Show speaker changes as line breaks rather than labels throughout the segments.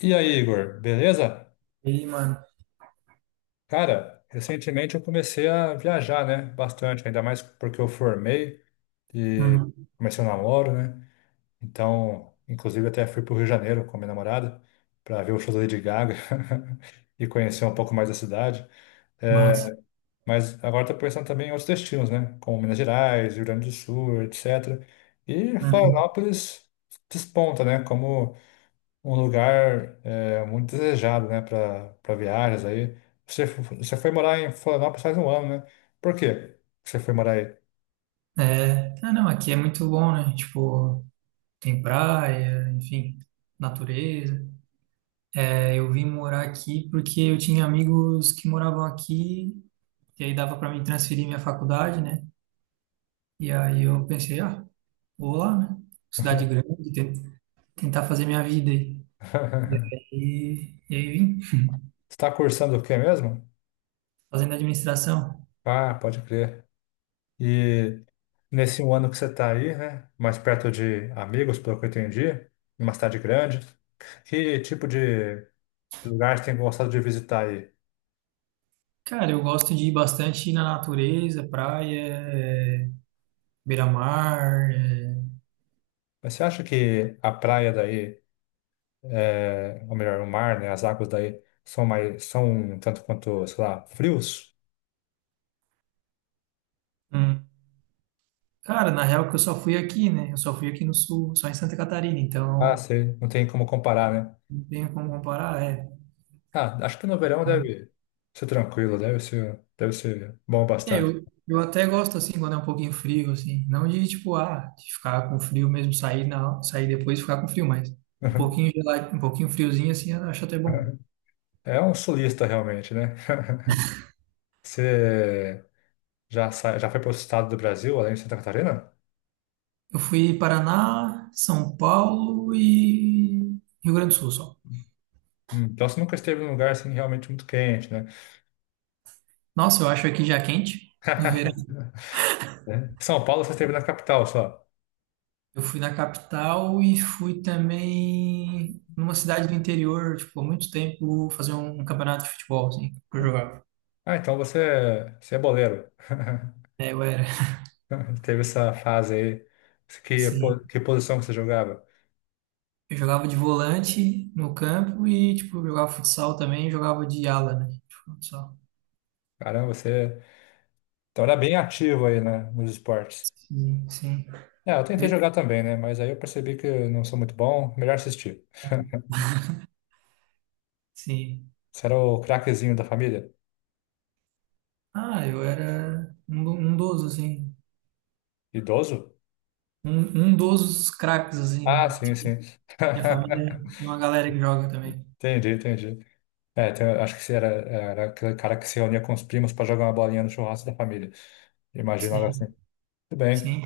E aí, Igor, beleza?
E aí, mano.
Cara, recentemente eu comecei a viajar, né? Bastante, ainda mais porque eu formei e
Uhum.
comecei o namoro, né? Então, inclusive até fui pro Rio de Janeiro com a minha namorada para ver o show da Lady Gaga e conhecer um pouco mais da cidade. É,
Massa.
mas agora tô pensando também em outros destinos, né? Como Minas Gerais, Rio Grande do Sul, etc. E
Uhum.
Florianópolis desponta, né? Como um lugar muito desejado, né, para viagens aí. Você foi morar em Florianópolis faz um ano, né? Por quê que você foi morar aí?
É, ah, não, aqui é muito bom, né? Tipo, tem praia, enfim, natureza. É, eu vim morar aqui porque eu tinha amigos que moravam aqui, e aí dava para mim transferir minha faculdade, né? E aí eu pensei, ah, vou lá, né? Cidade grande, tentar fazer minha vida aí. E aí, e aí vim
Você está cursando o quê mesmo?
fazendo administração.
Ah, pode crer. E nesse um ano que você está aí, né, mais perto de amigos, pelo que eu entendi, numa cidade grande, que tipo de lugar você tem gostado de visitar aí?
Cara, eu gosto de ir bastante na natureza, praia, é, beira-mar, é,
Mas você acha que a praia daí ou melhor, o mar, né, as águas daí são mais, são um tanto quanto, sei lá, frios?
hum. Cara, na real que eu só fui aqui, né? Eu só fui aqui no sul, só em Santa Catarina,
Ah,
então
sei, não tem como comparar, né?
não tenho como comparar, é.
Ah, acho que no verão deve ser tranquilo, deve ser bom
É,
bastante.
eu até gosto assim quando é um pouquinho frio, assim. Não de tipo, ah, de ficar com frio mesmo, sair depois e ficar com frio, mas um pouquinho gelado, um pouquinho friozinho assim, eu acho até bom.
É um sulista realmente, né? Você já foi para o estado do Brasil, além de Santa Catarina?
Eu fui Paraná, São Paulo e Rio Grande do Sul só.
Então você nunca esteve num lugar assim realmente muito quente, né?
Nossa, eu acho aqui já quente no verão.
Né? São Paulo você esteve na capital só.
Eu fui na capital e fui também numa cidade do interior, tipo, há muito tempo, fazer um campeonato de futebol, assim, que eu jogava.
Ah, então você, você é boleiro.
É, eu era,
Teve essa fase aí. Que, po-
sim.
que posição que você jogava?
Eu jogava de volante no campo e, tipo, eu jogava futsal também, jogava de ala, né? De futsal.
Caramba, você então era bem ativo aí, né, nos esportes.
Sim, sim,
É, eu tentei jogar também, né, mas aí eu percebi que eu não sou muito bom, melhor assistir.
sim.
Você era o craquezinho da família?
Ah, eu era um, um dos, assim,
Idoso?
um, um dos craques, assim, né?
Ah, sim, sim.
Minha família tem uma galera que joga também.
Entendi, entendi. É, acho que você era aquele cara que se reunia com os primos para jogar uma bolinha no churrasco da família. Imaginava assim.
Sim,
Tudo bem.
sim.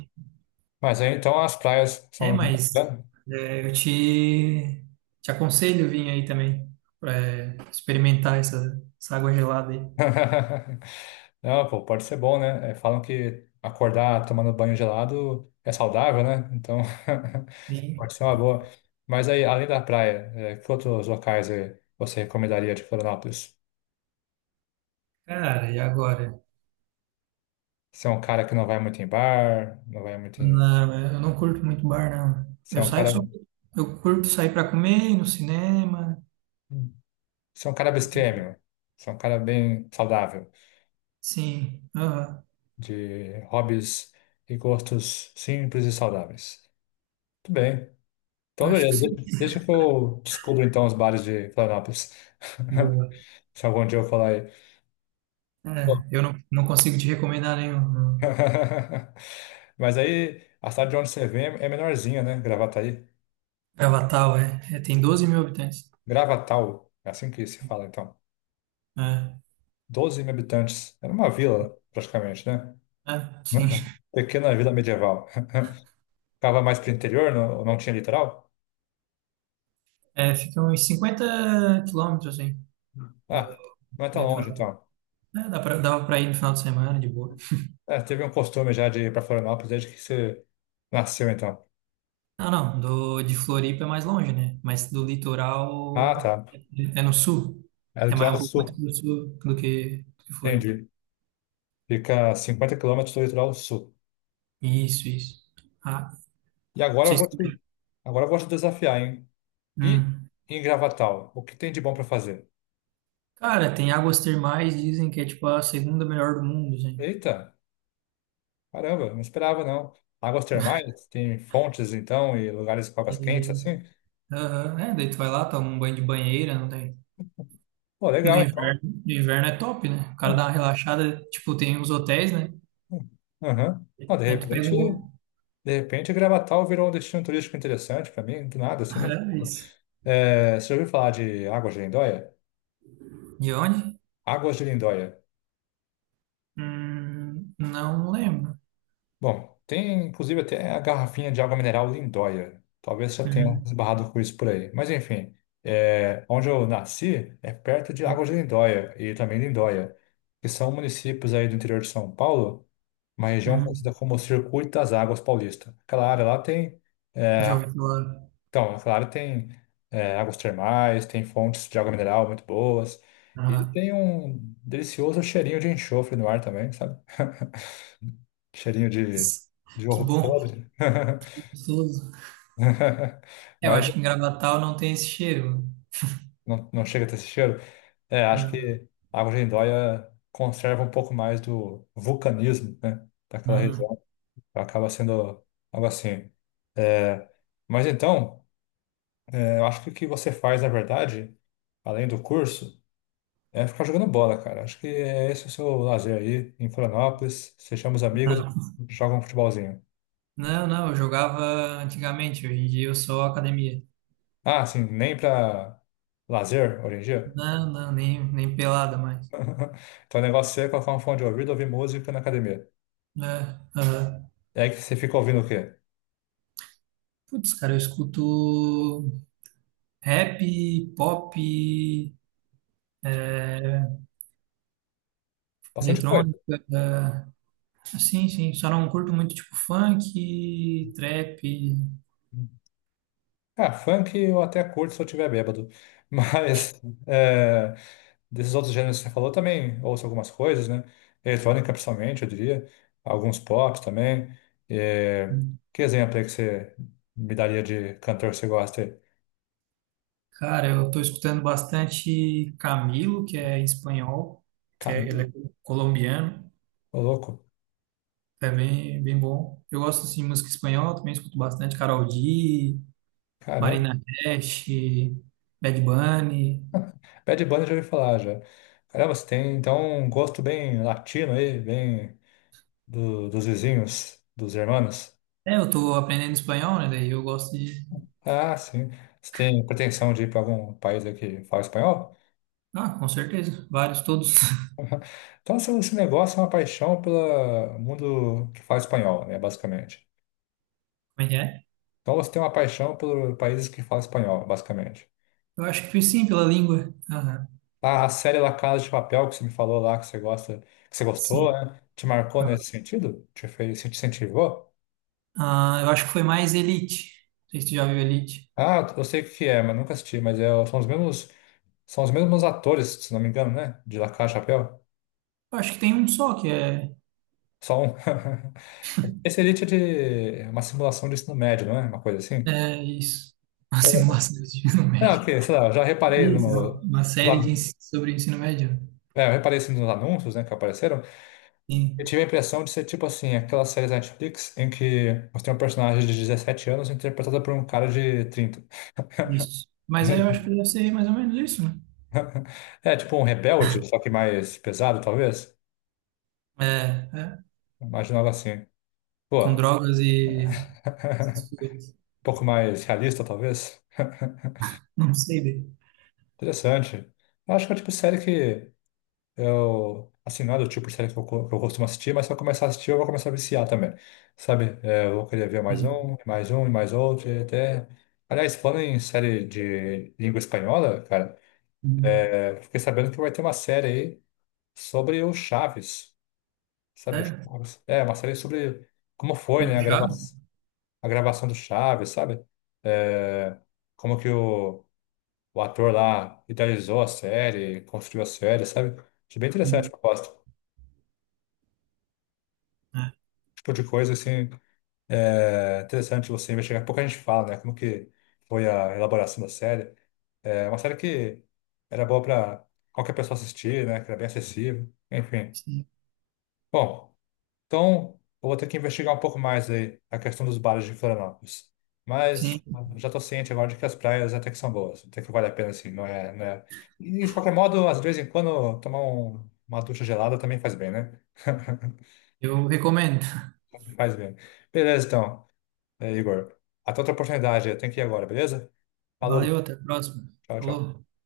Mas aí então as praias
É,
são,
mas
né?
é, te aconselho vir aí também para experimentar essa, essa água gelada aí.
Não, pô, pode ser bom, né? É, falam que acordar tomando banho gelado é saudável, né? Então,
E,
pode ser uma boa. Mas aí, além da praia, que outros locais você recomendaria de Florianópolis?
cara, e agora?
Você é um cara que não vai muito em bar, não vai muito em...
Não, eu não curto muito bar, não.
Você é
Eu
um
saio
cara...
só. Eu curto sair para comer, ir no cinema.
Você é um cara abstêmio. Você é um cara bem saudável,
Sim, aham,
de hobbies e gostos simples e saudáveis. Tudo bem. Então,
acho que
beleza,
sim.
deixa que eu descubro então os bares de Florianópolis.
Boa.
Se algum dia eu falar aí. Bom.
É, eu não, não consigo te recomendar nenhum. Não.
Mas aí, a cidade de onde você vem é menorzinha, né? Gravataí.
Gravatal, é, é. Tem 12.000 habitantes.
Gravatal, é assim que se fala então.
É,
12 mil habitantes. Era uma vila, praticamente, né?
é, sim.
Pequena vila medieval. Ficava mais para o interior, não, não tinha litoral?
É, fica uns 50 quilômetros, assim, do,
Ah, não é
do
tão longe
litoral.
então.
É, dá pra, dava pra ir no final de semana, de boa.
É, teve um costume já de ir para Florianópolis desde que você nasceu então.
Não, não, do, de Floripa é mais longe, né? Mas do
Ah,
litoral
tá.
é no sul.
É
É mais, um
litoral
pouco mais
sul.
pro sul do que Floripa.
Entendi. Fica a 50 quilômetros do litoral sul.
Isso, isso. Ah, não
E agora eu
sei se...
vou te, agora eu vou te desafiar, hein? E
Hum.
em Gravatal, o que tem de bom para fazer?
Cara, tem águas termais, dizem que é tipo a segunda melhor do mundo, gente.
Eita, caramba, não esperava não. Águas termais, tem fontes então e lugares com águas quentes
E-
assim?
Aham, é, daí tu vai lá, toma um banho de banheira, não tem.
Pô,
No
legal então.
inverno, no inverno é top, né? O cara
Hum,
dá uma relaxada, tipo, tem uns hotéis, né?
hum, aham. Ó,
Aí tu pega um.
de repente Gravatal virou um destino turístico interessante para mim, do nada assim,
Ah,
nem.
é isso.
É, você já ouviu falar de Águas de Lindóia?
De onde?
Águas de Lindóia.
Não lembro.
Bom, tem inclusive até a garrafinha de água mineral Lindóia. Talvez já tenha
Uhum,
esbarrado com isso por aí. Mas enfim, é, onde eu nasci é perto de Águas de
uhum.
Lindóia e também Lindóia, que são municípios aí do interior de São Paulo, uma região conhecida
Uhum.
como Circuito das Águas Paulista. Aquela área lá tem é,
Já ouvi falar.
então, a Clara tem águas termais, tem fontes de água mineral muito boas e
Ah,
tem um delicioso cheirinho de enxofre no ar também, sabe? Cheirinho de
que
ovo
bom, que
podre.
gostoso. É, eu
Mas
acho que em Gravatal não tem esse cheiro.
não, não chega a ter esse cheiro. É, acho
Não,
que a água de Lindóia conserva um pouco mais do vulcanismo, né? Daquela
hum,
região. Acaba sendo algo assim. É, mas então, é, eu acho que o que você faz, na verdade, além do curso. É ficar jogando bola, cara. Acho que é esse o seu lazer aí em Florianópolis. Você chama os amigos,
não,
joga um futebolzinho.
não, eu jogava antigamente, hoje em dia eu sou academia.
Ah, assim, nem pra lazer hoje em dia?
Não, não, nem pelada mais.
Então o negócio é colocar um fone de ouvido, e ouvir música na academia.
É, aham.
E aí que você fica ouvindo o quê?
Putz, cara, eu escuto rap, pop, é,
Bastante coisa.
eletrônica. É, sim, sim, só não curto muito tipo funk, trap.
Ah, funk eu até curto se eu estiver bêbado. Mas, é, desses outros gêneros que você falou também ouço algumas coisas, né? Eletrônica, principalmente, eu diria. Alguns pops também. É, Que exemplo aí que você me daria de cantor que você gosta aí?
Cara, eu tô escutando bastante Camilo, que é espanhol, que
Ca-
é, ele é colombiano,
Ô, louco.
é bem bom. Eu gosto assim, de música espanhola, também escuto bastante Karol G,
Caramba.
Marina Cash, Bad Bunny.
Bad Bunny eu já ouvi falar, já. Caramba, você tem, então, um gosto bem latino aí, bem dos vizinhos, dos irmãos.
É, eu tô aprendendo espanhol, né? Daí eu gosto de.
Ah, sim. Você tem pretensão de ir para algum país aí que fala espanhol?
Ah, com certeza, vários, todos.
Então, esse negócio é uma paixão pelo mundo que fala espanhol, né, basicamente.
Como é que é?
Então você tem uma paixão por países que falam espanhol, basicamente.
Eu acho que foi sim, pela língua. Aham,
Ah, a série La Casa de Papel que você me falou lá que você gosta, que você gostou,
sim.
né? Te marcou nesse sentido? Te fez, te incentivou?
Ah, eu acho que foi mais Elite. Não sei se tu já viu Elite.
Ah, eu sei o que é, mas nunca assisti, mas é, são os mesmos atores, se não me engano, né? De La Casa de Papel.
Eu acho que tem um só que é.
Só um. Esse Elite é de é uma simulação de ensino médio, não é? Uma coisa assim.
É isso. Uma simulação de ensino
Ah,
médio.
ok, sei lá, eu já reparei
Isso, é
no.
uma série
lá-
sobre ensino médio.
É, eu reparei assim, nos anúncios, né, que apareceram. Eu
Sim,
tive a impressão de ser tipo assim, aquelas séries da Netflix em que você tem um personagem de 17 anos interpretado por um cara de 30.
isso. Mas aí eu acho que deve ser mais ou menos isso, né?
É tipo um rebelde, só que mais pesado, talvez.
É, é.
Imaginava assim.
Com
Pô,
drogas e essas
um
coisas.
pouco mais realista, talvez.
Não sei, bem.
Interessante. Eu acho que é o tipo de série que eu, assim, não é do tipo de série que eu, que eu costumo assistir, mas se eu começar a assistir, eu vou começar a viciar também, sabe? É, eu vou querer ver mais
Hum,
um, e mais um, e mais outro, e até... Aliás, falando em série de língua espanhola, cara,
hum.
é, eu fiquei sabendo que vai ter uma série aí sobre o Chaves, sabe? O
É,
Chaves. É, uma série sobre como foi,
um
né,
puxado.
a gravação do Chaves, sabe? É, como que o ator lá idealizou a série, construiu a série, sabe? Achei bem interessante a
Hum,
proposta.
é,
Tipo de coisa, assim. É interessante você investigar. Pouco a gente fala, né? Como que foi a elaboração da série. É uma série que era boa para qualquer pessoa assistir, né? Que era bem acessível. Enfim.
sim,
Bom, então eu vou ter que investigar um pouco mais aí a questão dos bares de Florianópolis. Mas
sim.
já estou ciente agora de que as praias até que são boas. Até que vale a pena, assim, não é, não é... E de qualquer modo, às vezes em quando tomar uma ducha gelada também faz bem, né?
Eu recomendo.
Faz bem. Beleza, então. É, Igor. Até outra oportunidade. Eu tenho que ir agora, beleza?
Valeu,
Falou.
até a próxima.
Tchau, tchau.
Falou.